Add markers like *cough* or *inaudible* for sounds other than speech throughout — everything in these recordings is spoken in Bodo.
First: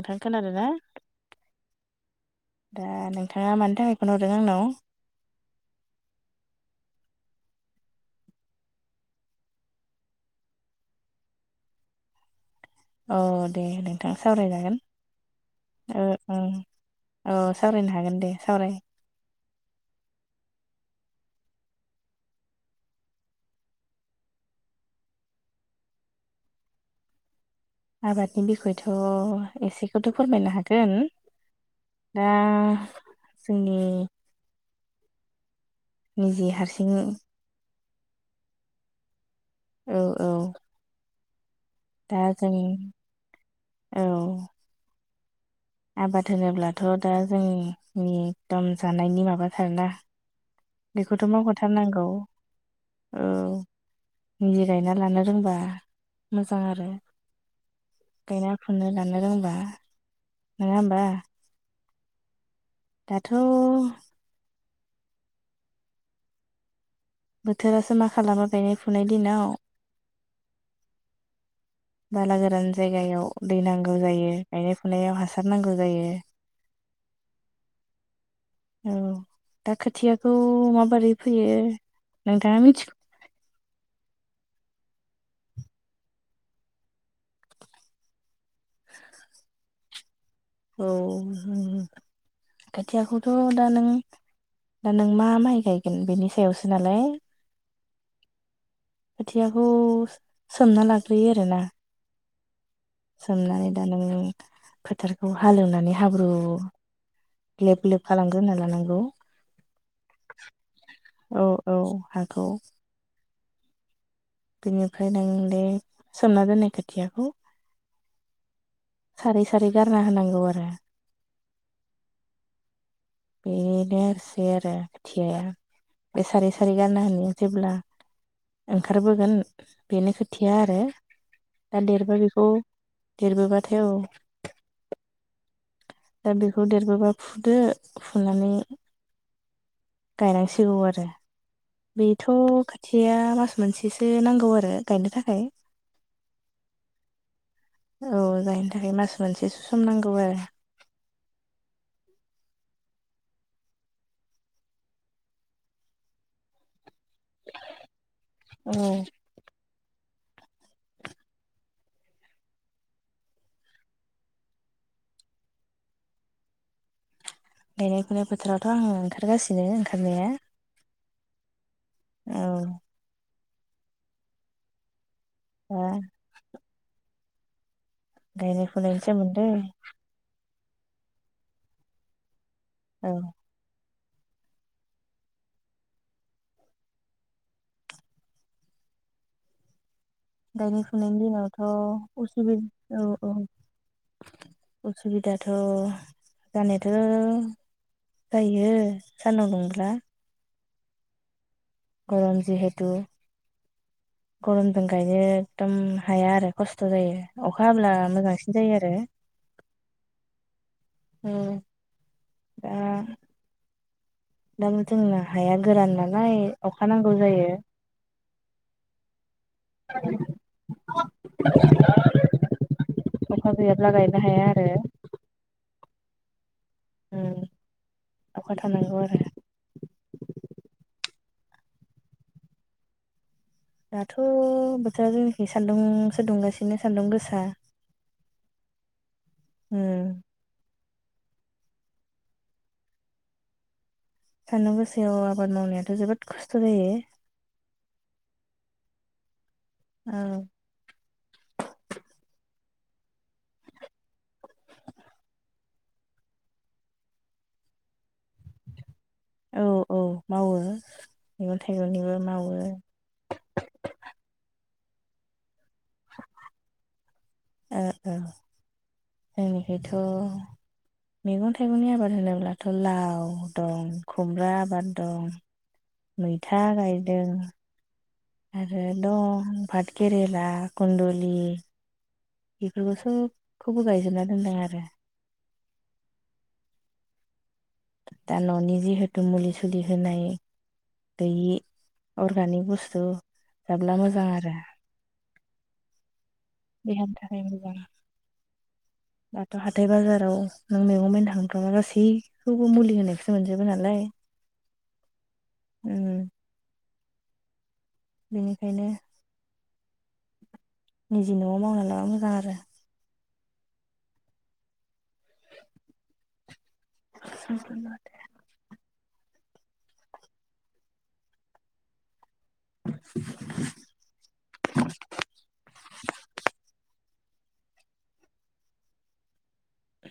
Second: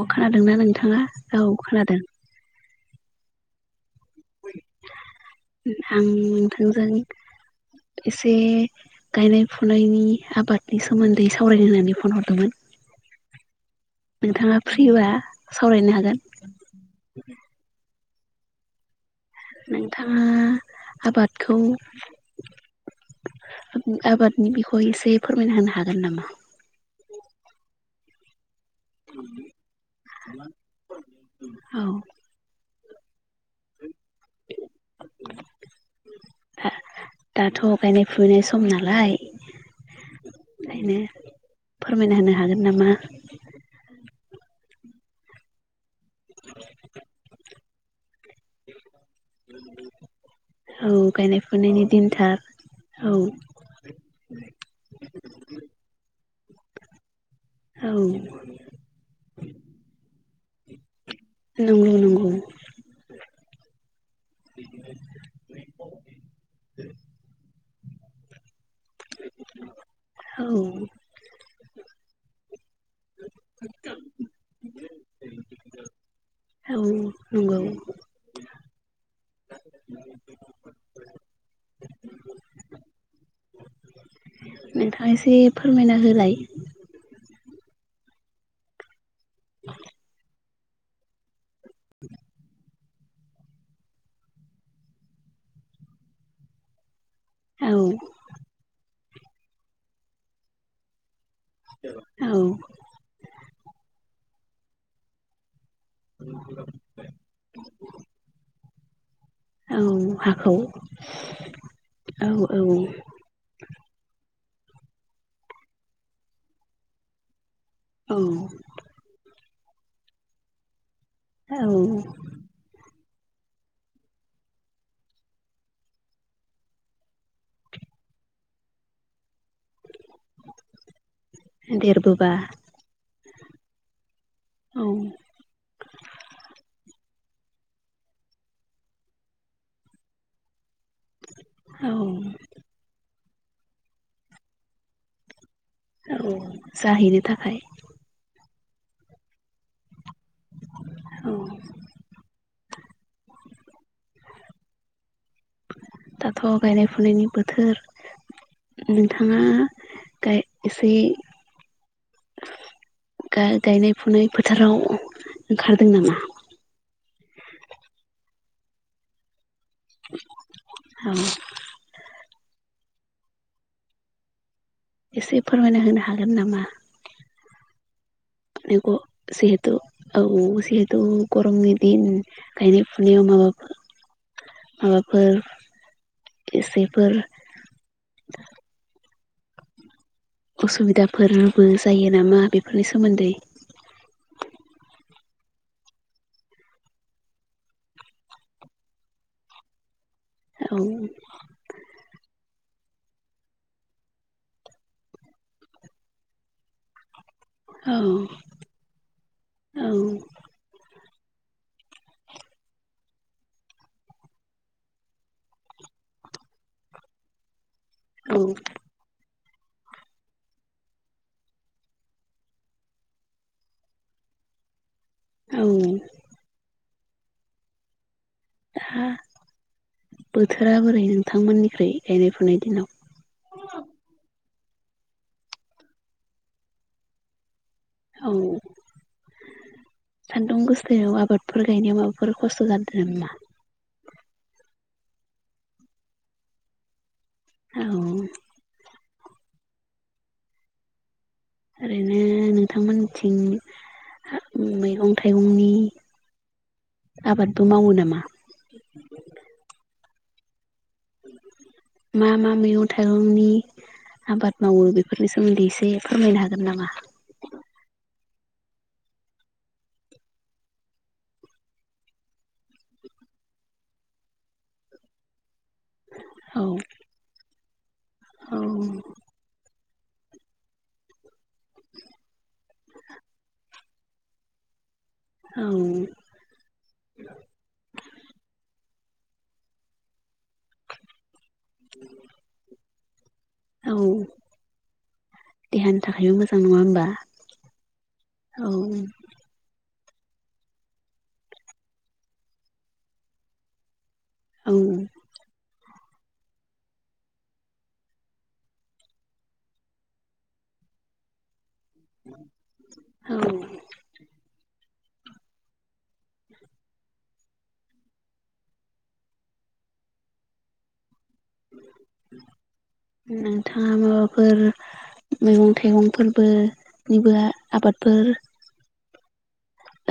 औ खोनादों खोनादोंना ना नोंथाङा राव खोनादों दा नोंथाङा मानि थाखाय फन हरदों आंनाव आं नोंथांजों एसे गायनाय फुनायनि आबादनि सोमोन्दै सावरायनो होननानै फन हरदोंमोन। औ दे नोंथां नोंथाङा सावरायजागोन फ्रिबा सावरायनो ओ हागोन ओ औ सावरायनो हागोन द दे सावराय नोंथाङा आबादखौ आबादनि बिखौ एसे फोरमायना होनो हागोन नामा? आबादनि बिखय थ' एसेखौथ' फोरमायनो हागोन औ दा सिनि निजे हारसिं दाथ' गायनाय फुबैनाय सम नालाय औ औ ओंखायनो दा फोरमायना होनो जों हागोन नामा? औ आबाद होनोब्लाथ' दा जोंनिइ एकदम जानायनि माबाथार ना औ बेखौथ' गायनाय फुनायनि मावहोथारनांगौ दिनथार औ निजि गायना लानो रोंबा मोजां आरो औ गायना फुनो दाननो रोंबा नङा होमबा नंगं नांगौ दाथ' बोथोरासो मा खालामो गायनाय फुनाय दिनाव औ बाला गोदान जायगायाव दै नांगौ जायो गायनाय फुनायाव हासार नांगौ जायो औ नंगौ औ दा खोथियाखौ माबोरै फैयो? नोंथाङा मिथि नोंथाङ एसे फोरमायना होलाय? औ *inaudible* खोथियाखौथ' दा नों दा नों मा माइ गायगोन बेनि सायावसो नालाय औ खोथियाखौ सोमना लाग्रोयो आरोना औ दा नों फोथारखौ हालेवनानै माने हाब्रु ग्लेब ग्लेब खालामग्रोना लानांगौ औ हाखौ औ औ औ हाखौ औ बेनिफ्राय नों दे सोमना दोननाय खोथियाखौ औ सारै सारै गारना होनांगौ आरो औ *inaudible* बे सारै सारै गानना होनो जेब्ला ओंखारबोगोन बेनो खोथिया आरो दा देरबो देरबोबा बेखौ देरबोबाथाय औ दा बेखौ देरबोबा फुदो फुनानै गायनांसिगौ आरो बेथ' खाथिया मास मोनसेसो नांगौ आरो गायनो थाखाय औ जाहैनो थाखाय औ गायनो थाखाय मास मोनसेसो सम नांगौ आरो औ दाथ' गायनाय फुनायनि बोथोर औ नोंथाङा गाय एसे गायनाय फुनाय फोथाराव ओंखारदों नामा? गायनाय फुनाय फोथारावथ' आङो ओंखारगासिनो ओंखारनाया *inaudible* औ एसे फोरमायना दा होनो हागोन नामा? गायनाय फुनायनि *inaudible* सोमोन्दै जिहेथु गरमनि दिन गायनाय औ फुनायाव माबा माबाफोर इसेफोर गायनाय फुनायनि उसुबिदाफोरबो जायो दिनावथ' उस नामा बेफोरनि औ औ सोमोन्दै उसु दाथ' जानायाथ' जायो सानदुं दुंब्ला औ गरम जि जिहेथु गरमजों गायनो एकदम हाया आरो खस्थ' जायो। अखा औ हाब्ला मोजांसिन जायो आरो। औ औ दा दा जोंना हाया गोरान नालाय अखा नांगौ जायो। औ *unintelligible* अखा गैयाब्ला गायनो हाया आरो औ ओं दा बोथोरा बोरै नोंथांमोननिफ्राय गायनाय फुनाय दिनाव? दाथ' बोथोरा जोंनिखि सान्दुं सो सुदुंगासिनो सान्दुं गोसा औ उम सान्दुं गोसोआव आबादफोर गायनायाव माबाफोर खस्थ' जादो नामा? सान्दुं गोसोयाव आबाद मावनायाथ' जोबोद खस्थ' जायो। औ औ ओरैनो नोंथांमोनथिं मैगं थाइगंनि आबादबो मावो नामा? औ औ मावो मैगं थाइगंनिबो मा मा मावो मैगं थाइरगंनि आबाद मावो बेफोरनि सोमोन्दै एसे फोरमायनो हागोन नामा? ओ-ओ औ जोंनिखैथ' मैगं थाइगंनि आबाद होनोब्लाथ' लाव दं खुमब्रा आबाद दं औ मैथा गायदों औ आरो दं फाथ केरेला कुनदुलि *unintelligible* दोनदों आरो औ दा न'नि जिहेथु मुलि सुलि होनाय गैयि अर्गानिक बुस्थु औ जाब्ला मोजां आरो देहानि थाखायबो मोजां नङा होमबा देहानि थाखाय मोजां औ दाथ' हाथाय बाजाराव नों मैगं बाइनो थांबा गासैखौबो मुलि होनायखौसो मोनजोबो नालाय औ उ बेनिखायनो निजि न'आव मावना लाबा मोजां आरो। औ *unintelligible* *inaudible* नोंथाङा माबाफोर मेगं -थाइगंफोरबो *unintelligible* आबादफोर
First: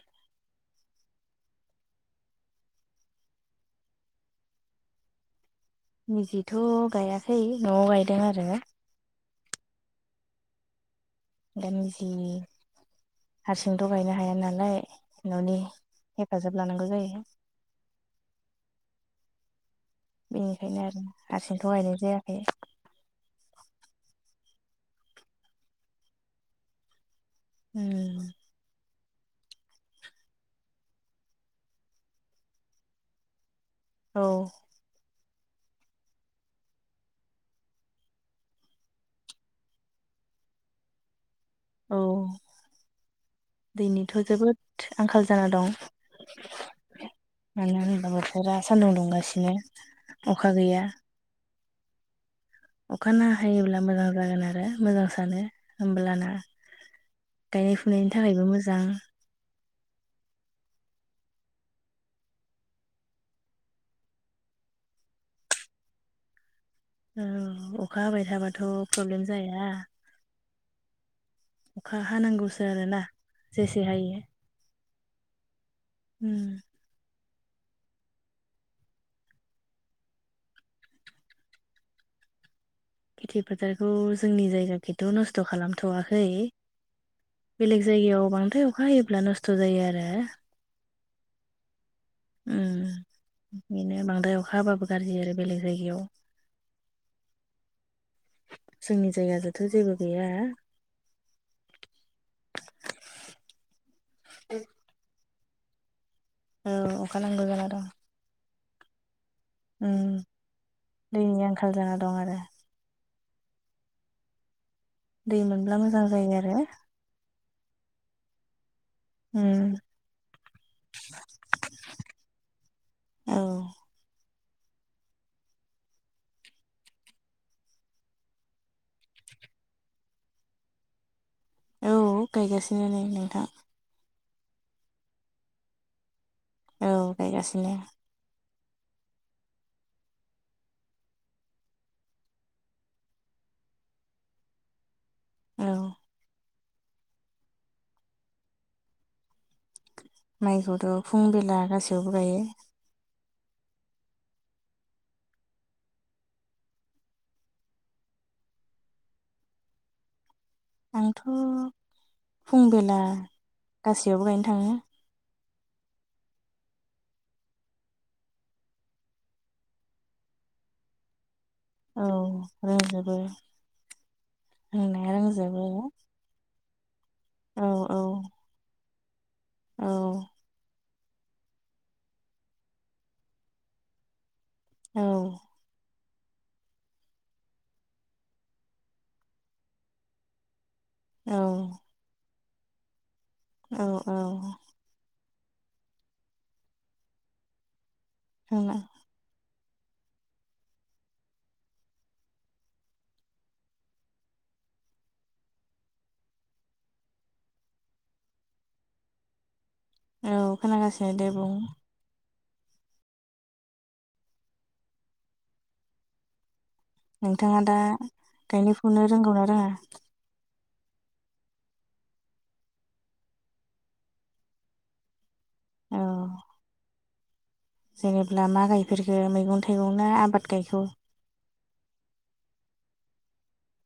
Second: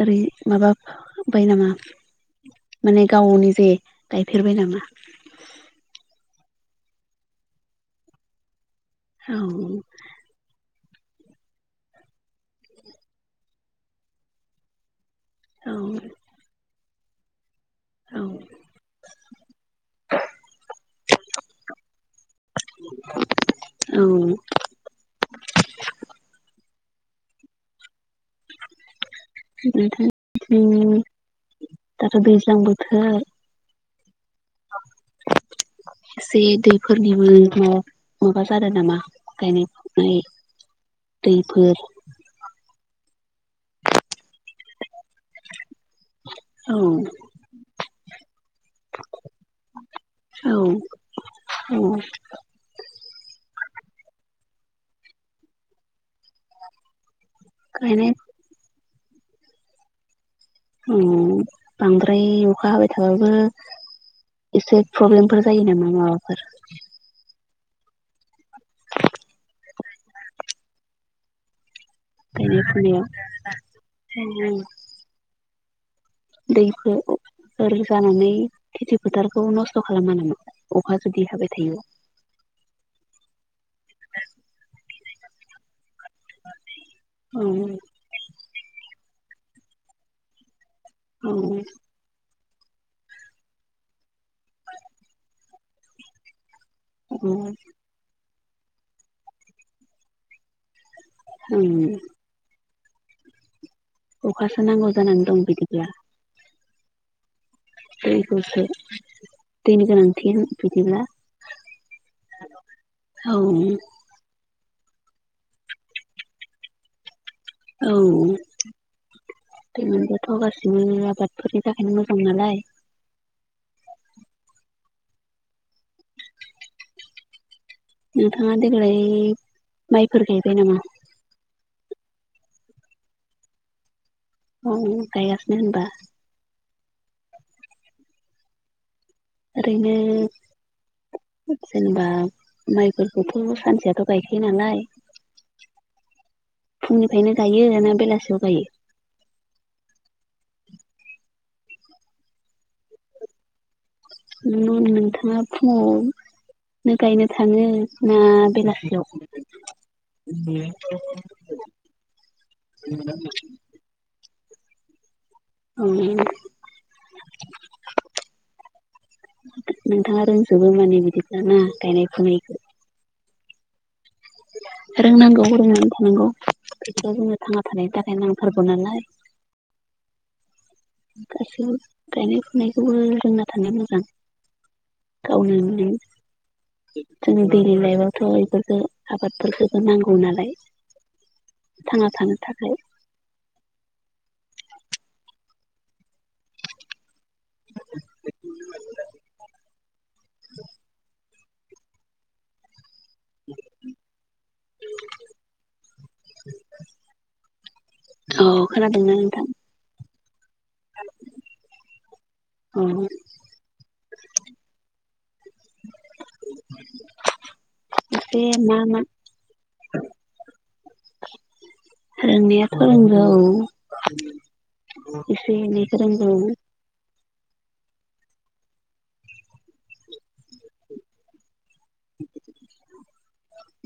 ओैरै माबा बाय नामा? माने गावनि जे गायफेरबाय नामा? निजिथ' गायाखै न'आव गायदों आरो औ दानि जि हारसिंथ' गायनो हाया नालाय न'नि औ हेफाजाब लानांगौ जायो। औ बेनिखायनो आरो हारसिं थ गायनाय जायाखै औ उम *unintelligible* दाथ' दैज्लां बोथोर औ एसे दैफोरनिबो माबा जादो नामा गायनाय-फुनाय दै फोर औ दैनिथ' जोबोद आंखाल जाना दं। औ मानो होनबा बोथोरा सान्दुं दुंगासिनो अखा औ गैया। औ अखा ना हायोब्ला मोजां जागोन आरो मोजां सानो होमब्लाना गायनाय फुनायनि थाखायबो मोजां उम बांद्राय अखा हाबाय थाबाबो एसे प्रब्लेमफोर जायो नामा माबाफोर औ अखा हाबाय थाबाथ' प्रब्लेम जाया अखा हानांगौसो गायनाय आरोना जेसे हायो फुनायाव उम दैखौ ओरै जानानै खेथि फोथारखौ नस्थ' खालामो नामा अखा जुदि हाबाय थायो। खिथ' नस्थ' खालामथ'वाखै औ बेलेग जायगायाव बांद्राय अखा हायो प्ला नोसथ' जायो आरो औ ओम बेनो बांद्राय अखा हाबाबो गाज्रि आरो बेलेग जायगायाव उम सोंनि जायगा जथ' जेबो गैया। उ अखासो नांगौ जानानै दं बिदिब्ला। औ अखा नांगौ जाना दं दैखौसो दैनि उम गोनांथि बिदिब्ला दैनि आंखाल जाना दं आरो औ। दै मोनब्ला मोजां जायो आरो। औ उम दै मोनबाथ' गासिबो आबादफोरनि थाखायनो मोजां नालाय *inaudible* औ नोंथाङा देग्लाय माइफोर गायबाय नामा? औ गायगासिनो नै नोंथां। औ गायगासिनो होनबा औ गायगासिनो। ओरैनो जेनेबा माइफोरखौथ' सानसेयाथ' गायखायो नालाय औ फुंनिफ्रायनो गायो ना बेलासियाव गायो? माइखौथ' फुं बेला गासैआवबो गायो। नु नोंथांङा फुङाव नो गायनो थाङो ना बेलासियाव आंथ' फुं बेला गासैयावबो गायनो थाङो। *unintelligible* *unintelligible* नोंथांङा रोंजोबो माने बिदि *inaudible* दाना गायनाय औ फुनाखौ रोंजोबो रोंनाया रोंनांगौ रोंजोबो रोंनानै थानांगौ बे जोंनो थांना औ थानायनि औ थाखाय नांथारगौ नालाय औ गासैबो गायनाय फुनायखौबो रोंना थानाया मोजां। औ *inaudible* *unintelligible* जोंनि दैलि लाइफआवथ' इफोरखो आबादफोरखौथ' नांगौ नालाय औ थांना थानो थाखाय औ औ रोङा। *inaudible* *unintelligible* अ खोनादोंना नोंथां औ खोनागासिनो दे बुं। ओ नोंथाङा दा एसे गायनो मा मा फुनो रोंगौना रोङा? रोंनायाथ' रोंगौ एसे-एनैखौ औ रोंगौ *unintelligible* जेनेब्ला मा गायफेरखो मैगं थाइगं ना आबाद गायखौ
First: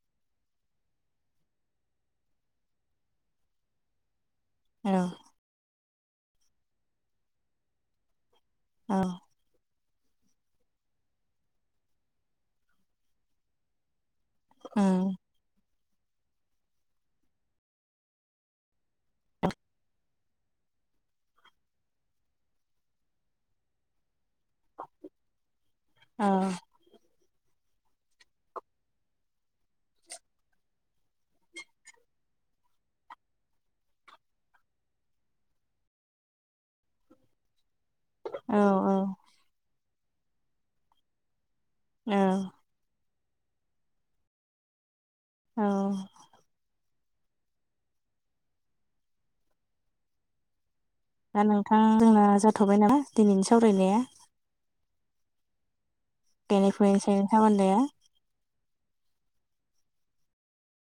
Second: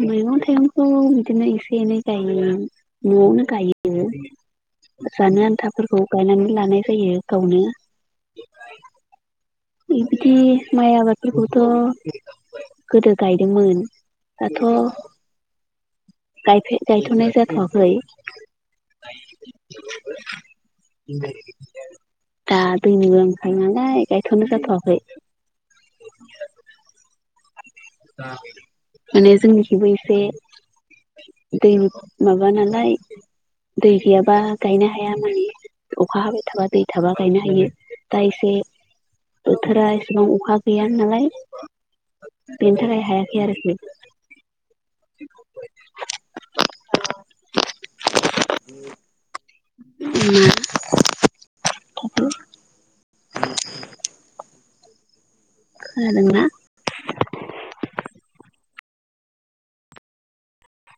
मैगं थाइगंखौ बिदिनो एसे एनै गायो न'आवनो गायो औ जानो आन्थाफोरखौ गायनानै लानाय जायो गावनो। औ बिदि माइ आबादफोरखौथ' गोदो गायदोंमोन। दाथ' औ गायफे गायथ'नाय जाथ'वाखै। दा दैनि *inaudible* नालाय गाय थनो जाथवाखै औ माने जोंनिथिबो एसे दै माबा नालाय दै गैयाबा गायनो हाया माने अखा हाबाय थाबा दै थाबा गायनो हायो दा एसे औ औ बोथोरा एसेबां अखा गैया नालाय बेनि औ थाखाय हायाखै आरोखि औ *unintelligible* दा नोंथां जोंना जाथ'बाय ना दिनैनि सावरायनाया। खोनादोंना *unintelligible*